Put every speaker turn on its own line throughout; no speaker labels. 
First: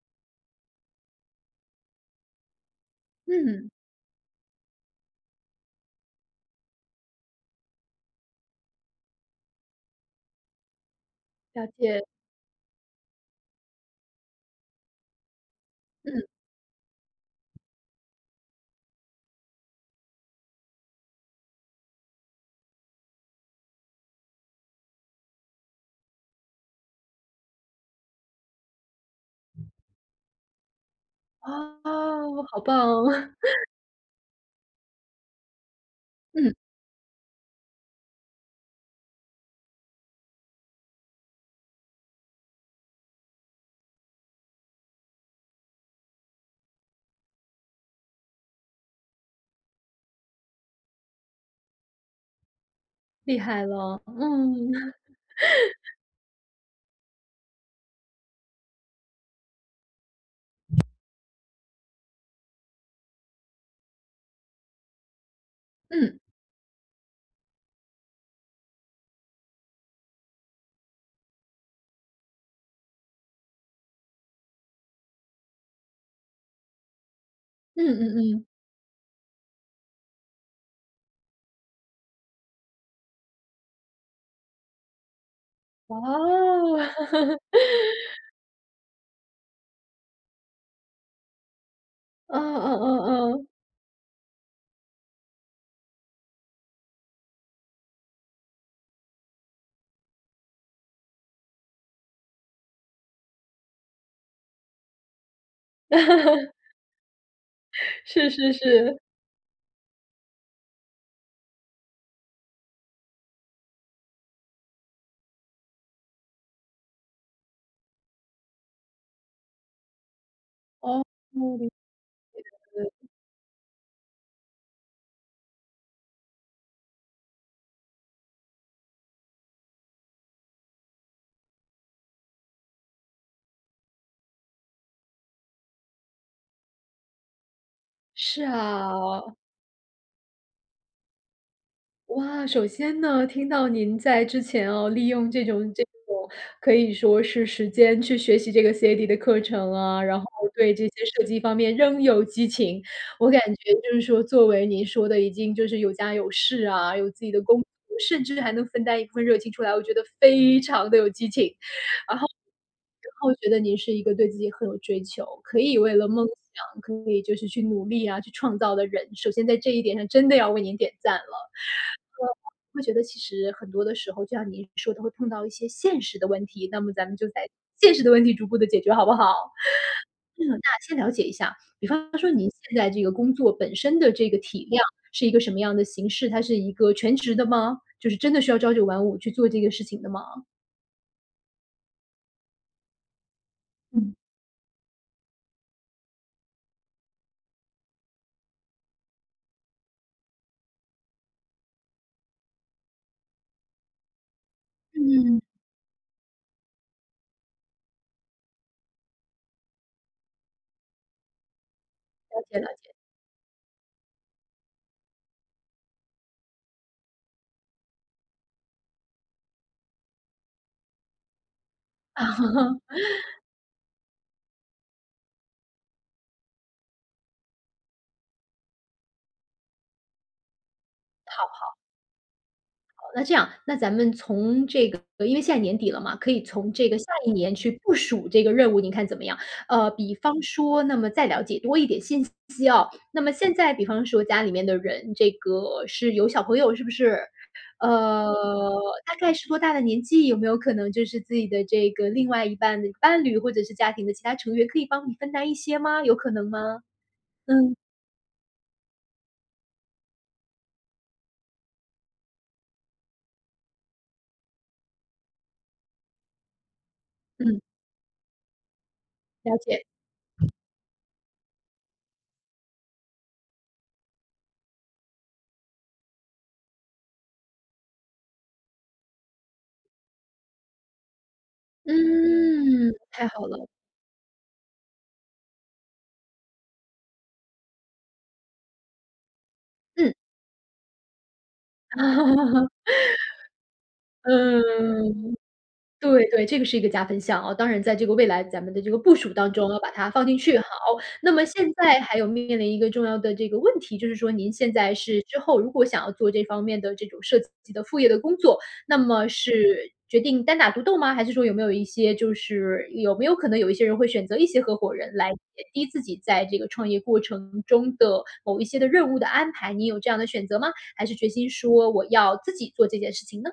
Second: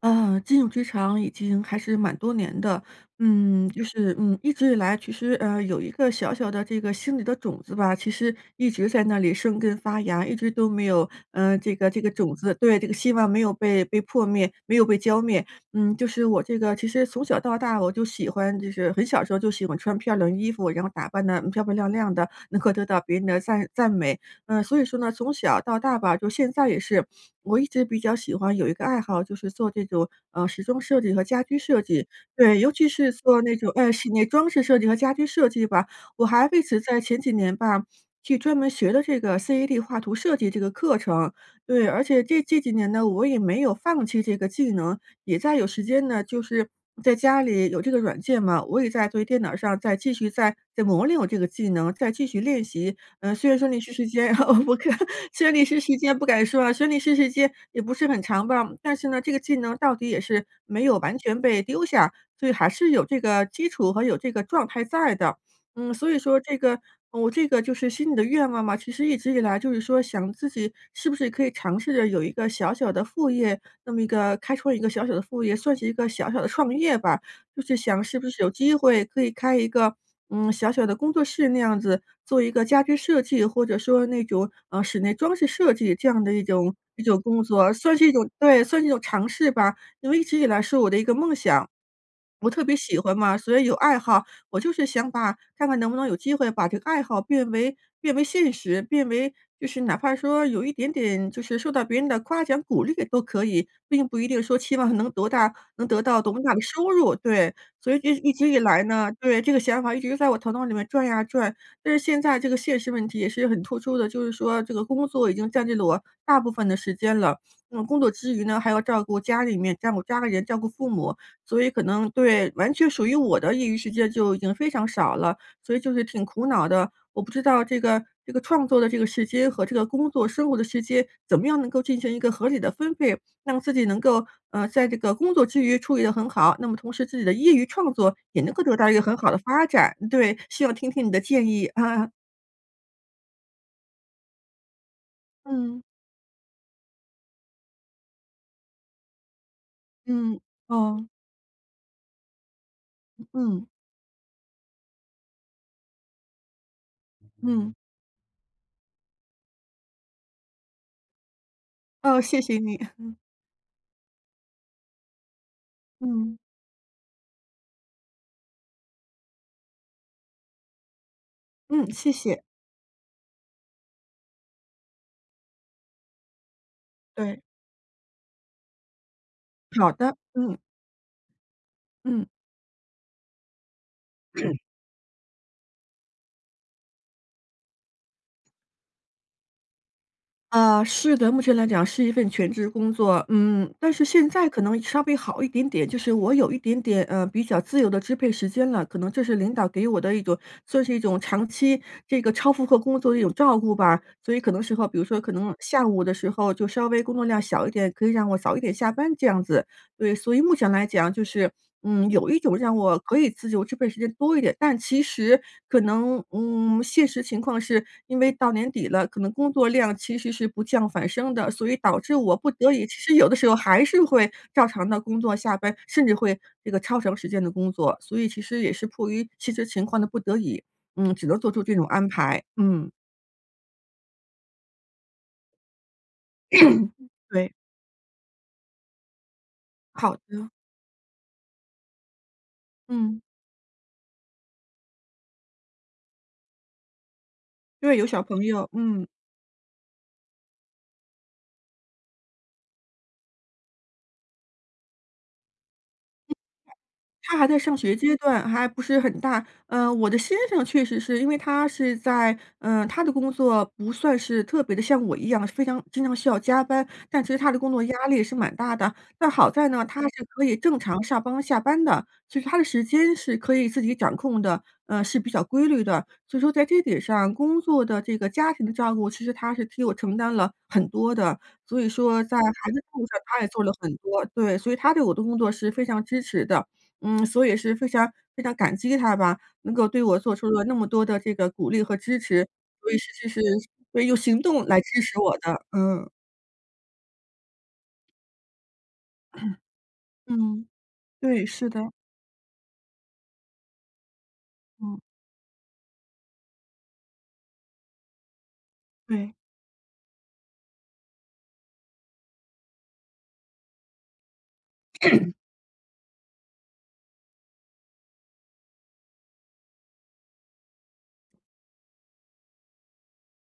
进入职场已经还是蛮多年的，
嗯，
就是，一直以来其实，有一个小小的这个心里的种子吧，其实一直在那里生根发芽，一直都没有，
小
这个这
姐。
个种子对，这个希望没有被破灭，没有被浇灭。就是
嗯。
我这个其实从小到大我就喜欢就是很小时候就喜欢穿漂亮衣服，然后打扮的漂漂亮亮的，能够得到别人的赞美。所以说呢，从小到大吧，就现在也是，我一直比较喜欢有一个爱好，就是做这种，时装设计和家居设计。
哦，
对，
好
尤
棒
其
哦。
是做那 种，室内装饰设计和家居设计吧，我还
嗯，
为此在前几年吧，去专门学了这个 CAD 画图设计这个课程。对，而且这几年呢，我也没有放弃这个技能，也在有时间呢，就是在家里有这个软件嘛，我也在对电脑上再继续再磨练我这个技能，再继续练习。
厉
虽然
害
说你是
了。
时间，我不
嗯。
敢虽然你是时间不敢说啊，虽然你是时间也不是很长吧，但是呢，这个技能到底也是没有完全被丢下，所以还是有这个基础和有这个状态在的。所以
嗯。
说这个我这个就是心里的愿望嘛，其实一直以来就是说想自己是不是可以尝试着有一个小小的副业，那么一个开创一个小小的副业，算是一个小小的创业吧。就是
嗯
想是
嗯
不是
嗯。
有机会可以开一个，小小的工作室那样子，做一个家居设计，或者说那种，室内装饰设计
哇
这样的一种
哦。
一种工 作，算是一种对，算是一种尝试吧。因为一直以来是我的一个梦想。
嗯
我特别
嗯
喜欢嘛，
嗯
所以有爱好，我就是想把看看能不能有机会把这个爱好变为现实，变为就是哪怕说有一点点就是受到别人的夸奖鼓励都可以，并不一定说期望能多大能得到多么大
嗯。
的 收入，对。所以一
是
一直
是
以来
是。
呢，对，这个想法一直在我头脑里面转呀转，但是现在这个现实问题也是很突出的，就是说这个工作已经占据了我大部分的时间了，那么工作之余呢，还要照顾家里面，照顾家里人，照顾父
哦。
母，所以
嗯，
可能对，完全属于我的业余时间就已经非常少了，所以就是挺苦恼的。我不知道这个这个创作的这个时间和这个工作生活的时间，怎么样能够进行一个合理的分配，让自己能够，在这个工作之余处理得很好，那么同时自己的业余创作也
是
能够得到一个很好的
啊。
发展。对，希望听听你的建议，啊。
哇，首先呢，听到您在之前哦，利用这种
嗯，
这种可以说是时间去学习这个 CAD 的课程啊，然后
嗯，
对这些
哦，
设计方面仍有激情。我感
嗯，
觉就是说，作为您说的已经就是有家有室啊，有自己的工作，
嗯，
甚至还能分担一部分热情出来，我觉得非常的有激情。然
哦，
后
谢谢你，
然 后觉得您是一个对自己很有追求，可以为了梦
嗯，
想，可以就是去努力啊，去创造的人，首先在这一点上真的要为您点赞了。
嗯，谢
呃，
谢，
会觉得其实很多的时候，就像您说的会碰到一些现实的问题，那么咱们就
对，
在现实的问题逐步的解决好不好？
好的，
嗯，
嗯，
那先了解一下，比方
嗯。
说您现在这个工作本身的这个体量是一个什么样的形式？它是一个全职的吗？就是真的需要朝九晚五去做这个事情的吗？
啊，是的，目前来讲是一份全职工作，但是
嗯
现在可能稍微好一点点，就是我有一点点比较自由的支配时间了，可能这是领导给我的一种算是一种长期这个超负荷工作的一种照顾吧，所以可能时候，比如说可
嗯。
能下午的时候就稍微工作量小一点，可以让我早一点下班这样子。对，所以目前来讲就是，有一
了
种
解了
让
解。
我可以自由支配时间多一点，但其实可能，现实情况是因为到年底了，可能工作量其实是不降反升的，所以导致我不得已，其 实有的时候还是会照常的工作下班，甚至会这个超长时间的工作，所以其实也是迫于现实情况的不得已，只能做出这种安排。嗯，
啊，那这样，那咱们从这个因为现在年底了嘛，可以从这个下一
对，
年去部署这个任务，您看怎么样？比
好
方
的，
说，那么再了解多一点信息哦。
嗯，
那么现在比方说家里面的人，这个是有小朋友是不是？
因为有小
呃，
朋友，嗯。
大概是多大的年纪？有没有可能就是自己的这个另外一半的伴侣，或者是家庭的其他成员，可以帮你分担一些吗？有可能吗？
他还在上
嗯。
学阶段，还不是很大。我的先生确实是因为他是在他的工作不算是特别的像我一样，非常经常需要加班，但其实他的
嗯，
工作压力是蛮大的。但好
了
在呢，
解。
他是可以正常上班下班的，其实他的时间是可以自己掌控的，是比较规律的。所以说在这点上，工作的这个家庭的照顾，其实他是替我承担了很多的。所以说在孩子照
嗯，
顾上，
太
他也
好
做
了。
了很多，对，所以他对我的工作是非常支持的。所以也是非常非常感激他吧，能够对
嗯。
我做出了那么多的这个鼓励和支持，所以是是是对，用行动来支持
嗯，
我的，嗯，
对对，这个是一个加分项啊，当然在这个未来咱们的这个部署当中要把它放进去，好。
嗯，
那
对，
么现
是的，
在还有面临一个重要的这个问题，就是说您现在
嗯，
是之后如果想要做这方面的这种设计的副业的工作，那么
对。
是决定单打独斗吗？还是说有没有一些就是有没有可能有一些人会选择一些合伙人来减低自己在这个创业过程中的某一些的任务的安排，你有这样的选择吗？还是决心说我要自己做这件事情呢？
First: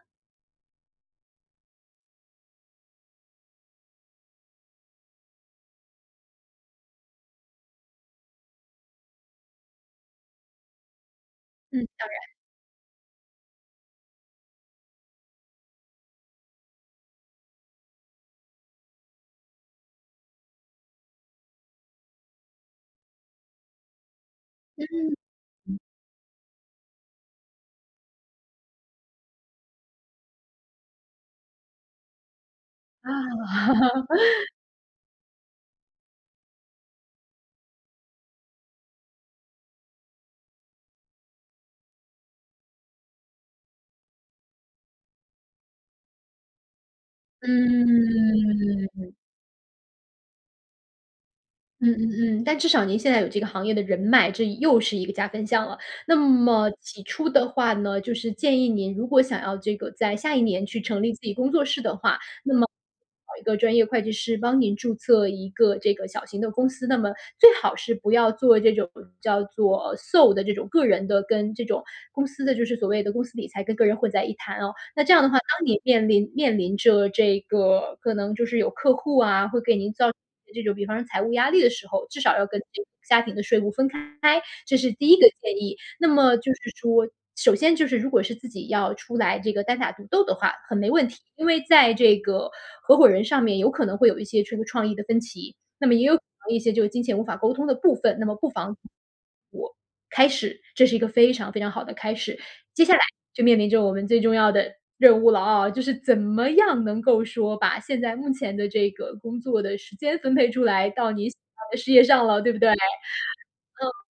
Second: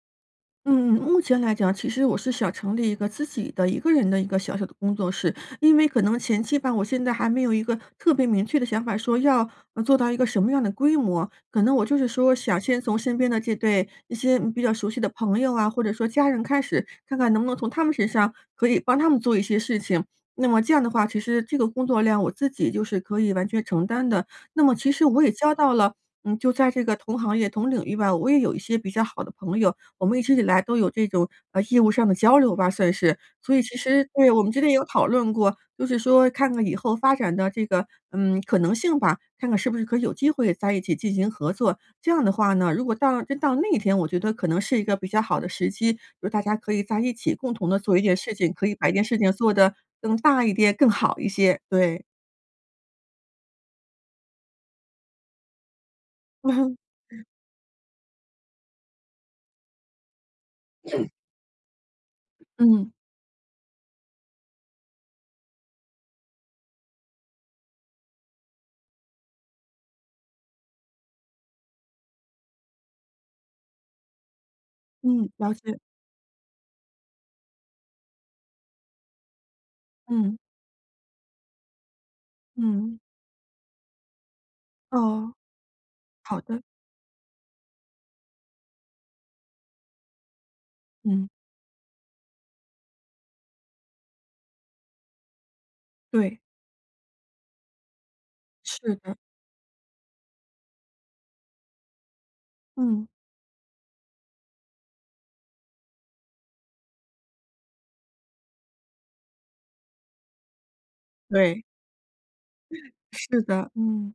嗯，目前来讲，其实我是想成立一个自己的一个人的一个小小的工作室，因为可能前期吧，我现在还没有一个特别明确的想法，说要做到一个什么样的规模。可能我
嗯。
就是说，想先从身边的这对一些比较熟悉的朋友啊，或者说家人开始，看看能不能从他们身上可以帮他们做一些事情。那么这样的话，其实这个工作量我自己就是可以完全承担的。那么其实
嗯。
我也交到了，就在这个同行业、同领域吧，我也有一些比较好的朋友。我们一直以来都有这种，业务上的交流吧，算
啊。
是。所以其实 对，我们之间也有讨论过，就是说看看以后发展的这个，可能性吧，看看是不是可以有机会在一起进行合作。这样的话呢，如果到真到那一天，我觉得可能是一个比较好的时机，就是大家可以在一起共同的做一件事情，可以把一件
嗯。
事情做得更大一点、更好一些，
嗯
对。
嗯嗯，但至少您现在有这个行业的人脉，这又是一个加分项了。那么 起初的话呢，就是建议您如果想要这个在下一年去成立自己工作室的话，那么
嗯，
找一个专业会计师帮您注册一个这个小型的公司。那么最好是不要做这种叫做 sole 的这种个人的跟这种公司的，就是所谓的公司理财跟个人混在一谈哦。那这样
嗯，
的话，
了
当
解，
你面临着这个可能就是有客户啊，会给您造
嗯，
这种比方说财务压力的时候，至少要跟这个
嗯，
家庭的税务分开，这是第一个
哦，
建议。那么
好
就
的，
是说，首先就是如果是自己要出来这个单打独斗的话，很没问题，
嗯，
因为在这个合伙人上面有可能会有一些这个创意的分歧，那么也有可
对，
能一些这个金钱无法沟通的部分，那么不妨
是的，
活开始，这是一个非常非常好的开始。接下来
嗯，
就面临着我们最重要的任务了啊，就是怎么样能够说把现在目前的这个工作的时间分配出来到你喜
对。
欢的事业上了，对不对？嗯。
是的，嗯。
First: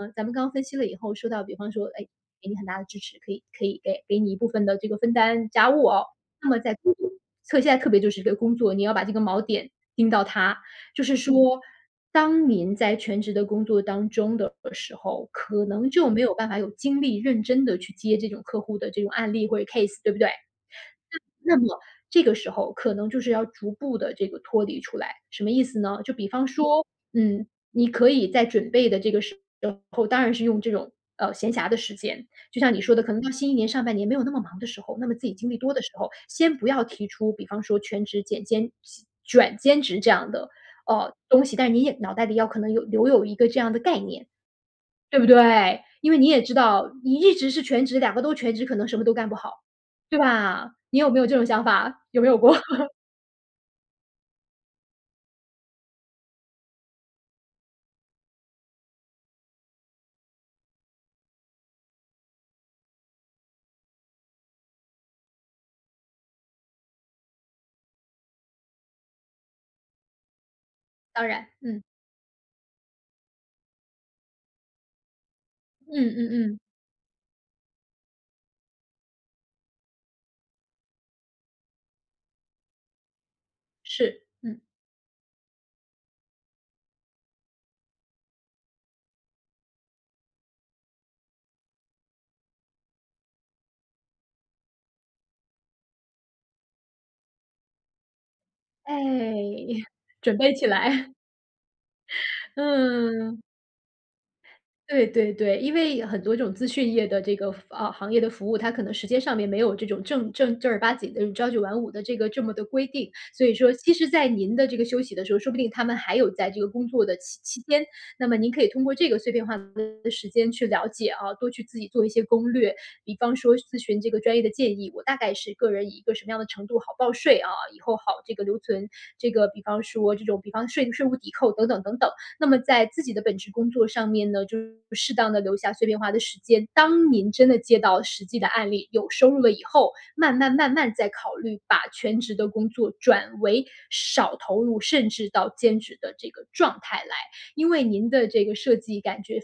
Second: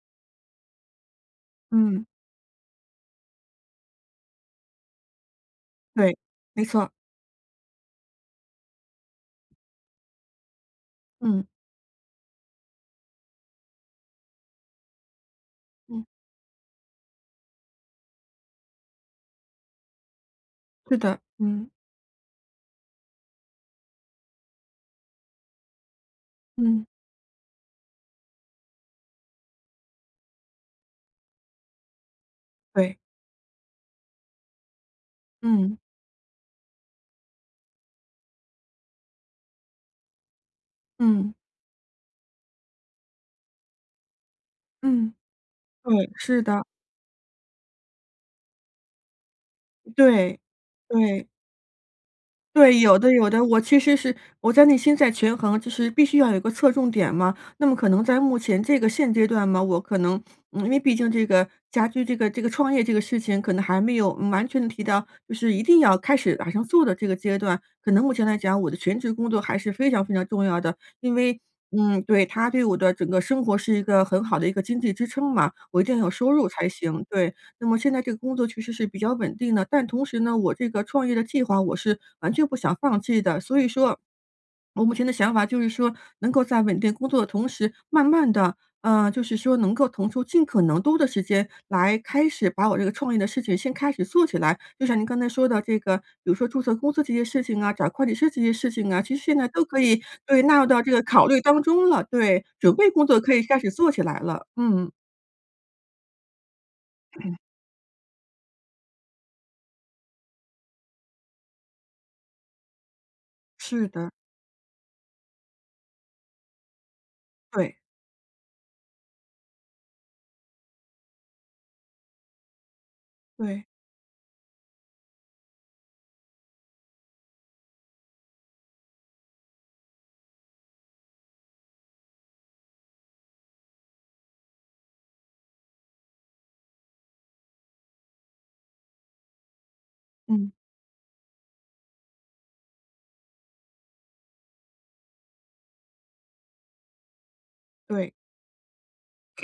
咱们刚刚分析了以后，说到比方说，
嗯，
哎，给你很大的支持，可以可以给你一部分的这个分担家务哦。
对，
那么
没
在
错，
工作，特现在特别就是一个工作，你要把这个锚点盯到它，就是嗯
嗯，
说，当您在全职的工作当中的时候，可能
嗯，
就没有办法有精力认真的去接这种客户的这种案例或者 case，对不对？
是的。
那
嗯，
么这个时候可能就是要逐步的这个脱离出来，什么意思呢？就比方
嗯，
说，你可以在准备的这个时候，当然是用这种，闲暇的时间，就像你说
对，
的，可能到新一年上半年没有那么忙的时候，那么自己精力多
嗯。
的时候，先不要提出比方说全职减兼转兼职这样的，
嗯，
东西，但是你也脑袋里要可能有留有一个这样的概念。
嗯。
对不对？
对，
因为你
是
也知
的，
道，你一直是全职，两个都全职，可能什么都干不好，对
对，
吧？你有没有
对。
这种想法？有没有过？
对，有的有的，我其实是我在内心在权衡，就是必须要有一个侧重点嘛。那么可能在目前这个现阶段嘛，我可能，因为毕竟这个家居这个创业这个事情，可能还没有完全的提到，就是一定要开始打上做的这个阶段。可能目前来讲，我的全职工作还是非常非常重要的，因
当
为，
然。嗯。
对，它对我的整个生活是一个很好的一个经济支撑嘛，我一定要
嗯
有收入
嗯嗯。
才行。对，那么现在这个工作其实是比较稳定的，但同时呢，我这个创业的计划我是完全不想放弃的。所以说，
是。嗯。
我目前的想法就是说，能够在稳定工作的同时，慢慢的，就是说能够腾出尽可能多的时间来开始把我这个创业的事情先开始做起来。就像您刚才说的这个，比如说注册公司这些事情啊，找会计师这些事情
哎。
啊，其实现在都可 以
准
对，
备
纳入
起
到这个
来。
考虑当中了。对，准备工作可以
嗯。
开始做起来了。嗯，
对对对，因为很多这种资讯业的这个啊，行业的服务，它可能时间上面没有这种正儿八经的朝九晚五的这个这么的规定。所以说
是
其实
的，
在您的这个休息的时候，说不定他们还有在这个工作的期期
对，
间，那么您可以通过这个碎片化的时间去了解啊，多去自己做一些攻略。比方说
对，
咨询这个专业的建议，我大概是个人以一个什么样的程度好报税啊，以后好这个留存这个比方说这种比方税务抵扣等等等等。那么在自己的本职工作上面呢，就是适当的留下碎片化的时间。当您真的接到实际的案例，有收入了以后，慢
嗯。
慢慢慢再考虑把全职的工作转为少投入，甚至到兼职的这个状态来。因为您
对，
的这个设计感觉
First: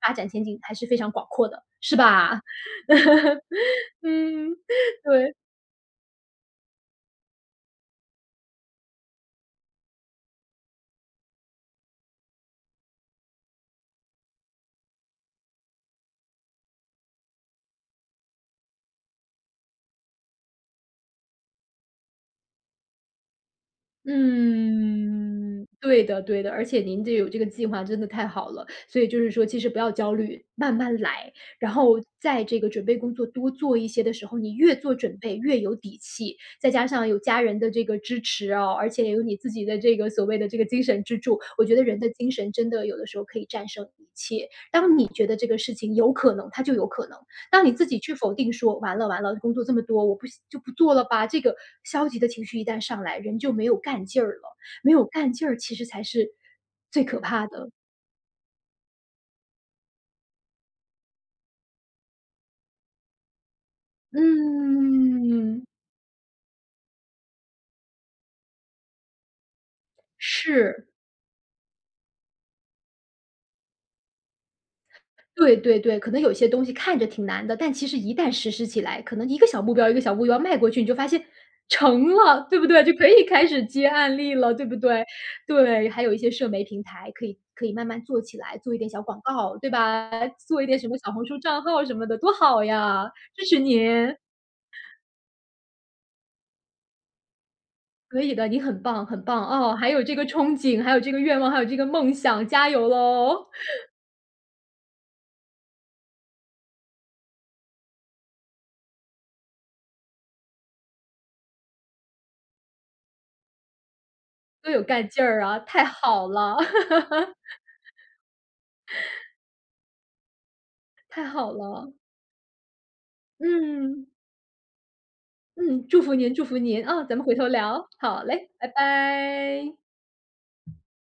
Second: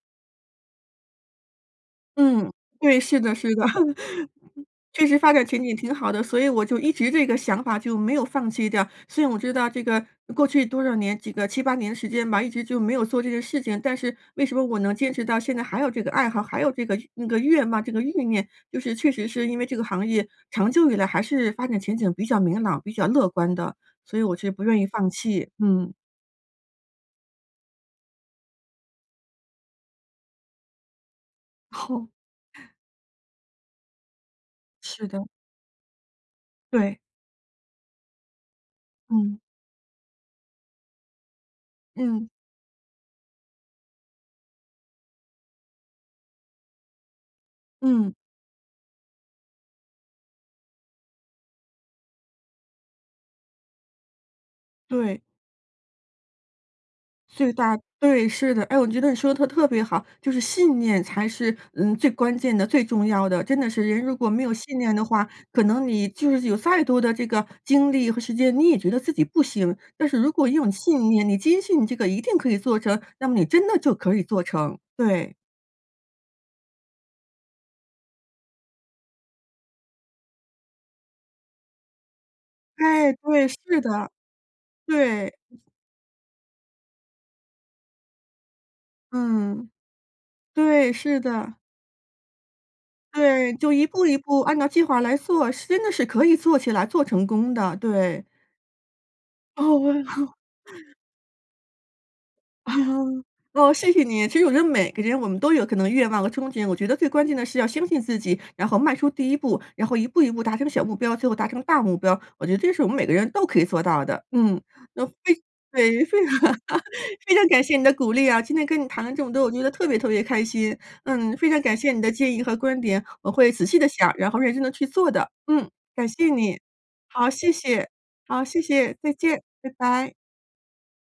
发展前景还是非常广阔的，是吧？
嗯，对，是的是的，
嗯，
确实发
对。
展前景挺好的，所以我就一直这个想法就没有放弃掉。虽然我知道这个过去多少年，几个七八年的时间吧，一直就没有做这件事情，但是为什么我能坚持到现在还有这个爱好，还有这个那个愿望，这个欲念，就是确实是因为这个行业长久以来还是发展前景比较明朗、比较乐观的，所以我是不愿意放弃。
嗯，
嗯，
对的对的，而且您这有这个计划真的太好了，所以就是说其实不要焦虑，慢慢来。然 后
哦。
在这个准备工作多做一些的时候，你越做
是
准
的，
备越有底气，再加
对，
上有家人的这个支持哦，而且也有你
嗯，
自己的这个所谓的这个精神支柱，我觉得人的
嗯，
精神真的有的时候可以战胜一切。当你觉得这个事情有可能，它就有可能。当你自己
嗯，
去否定说，完了完了，工作这么多，我不就不做了吧。这个消极的情绪一旦上来，人就没有干劲儿了，没有
对。
干劲儿其实才是最可怕
最
的。
大对，是的。哎，我觉得你说的特别好，就是信念才是，最关键的、最重要的。真的是人如果没有信念的话，可
嗯，
能你就是有再多的这个精力和时间，你也觉得自己不行。但是如果一种
是。
信念，你坚信你这个一定可以做成，那么你真的就可以做成。对，
对对对，可能有些东西看着挺难的，但其实一旦实施起来，可能一个小目标一个小目标迈过去，你就发现成了，对不对？就可
哎，
以
对，
开
是
始接
的，
案例了，对不对？
对，
对，还有一些社媒平台可以可以慢慢做起来，做一点小广告，
嗯，
对吧？做一点什
对，
么小
是
红书
的，
账号什么的，多好呀！支
对，
持
就一步
您，
一步按照计划来做，是真的是可以做起来、做成功的，
可
对。
以的，你很棒，很棒哦！
哦，
还
我
有这个憧憬，还有这个愿望，还有这个梦想，加
啊，
油喽！
哦，谢谢你。其实我觉得每个人我们都有可能愿望和憧憬，我觉得最关键的是要相信自己，然后迈出第一步，然后一步一步达成小目标，最后达成大目标。我觉得这是我们每个人都可以做到的。嗯，
多有
那
干
非
劲儿啊！太
对，非
好
常
了。
非常感谢你的鼓励啊！今天跟你谈了这么多，我觉得特别特别开心。
太
非
好
常感谢
了。
你的建议和观点，我会仔细的
嗯。
想，然后认真的去做的。嗯，
嗯，祝
感
福
谢
您，祝
你。
福您，啊，咱们
好，
回头
谢谢。
聊，好
好，
嘞，
谢
拜
谢，再见，拜
拜。
拜。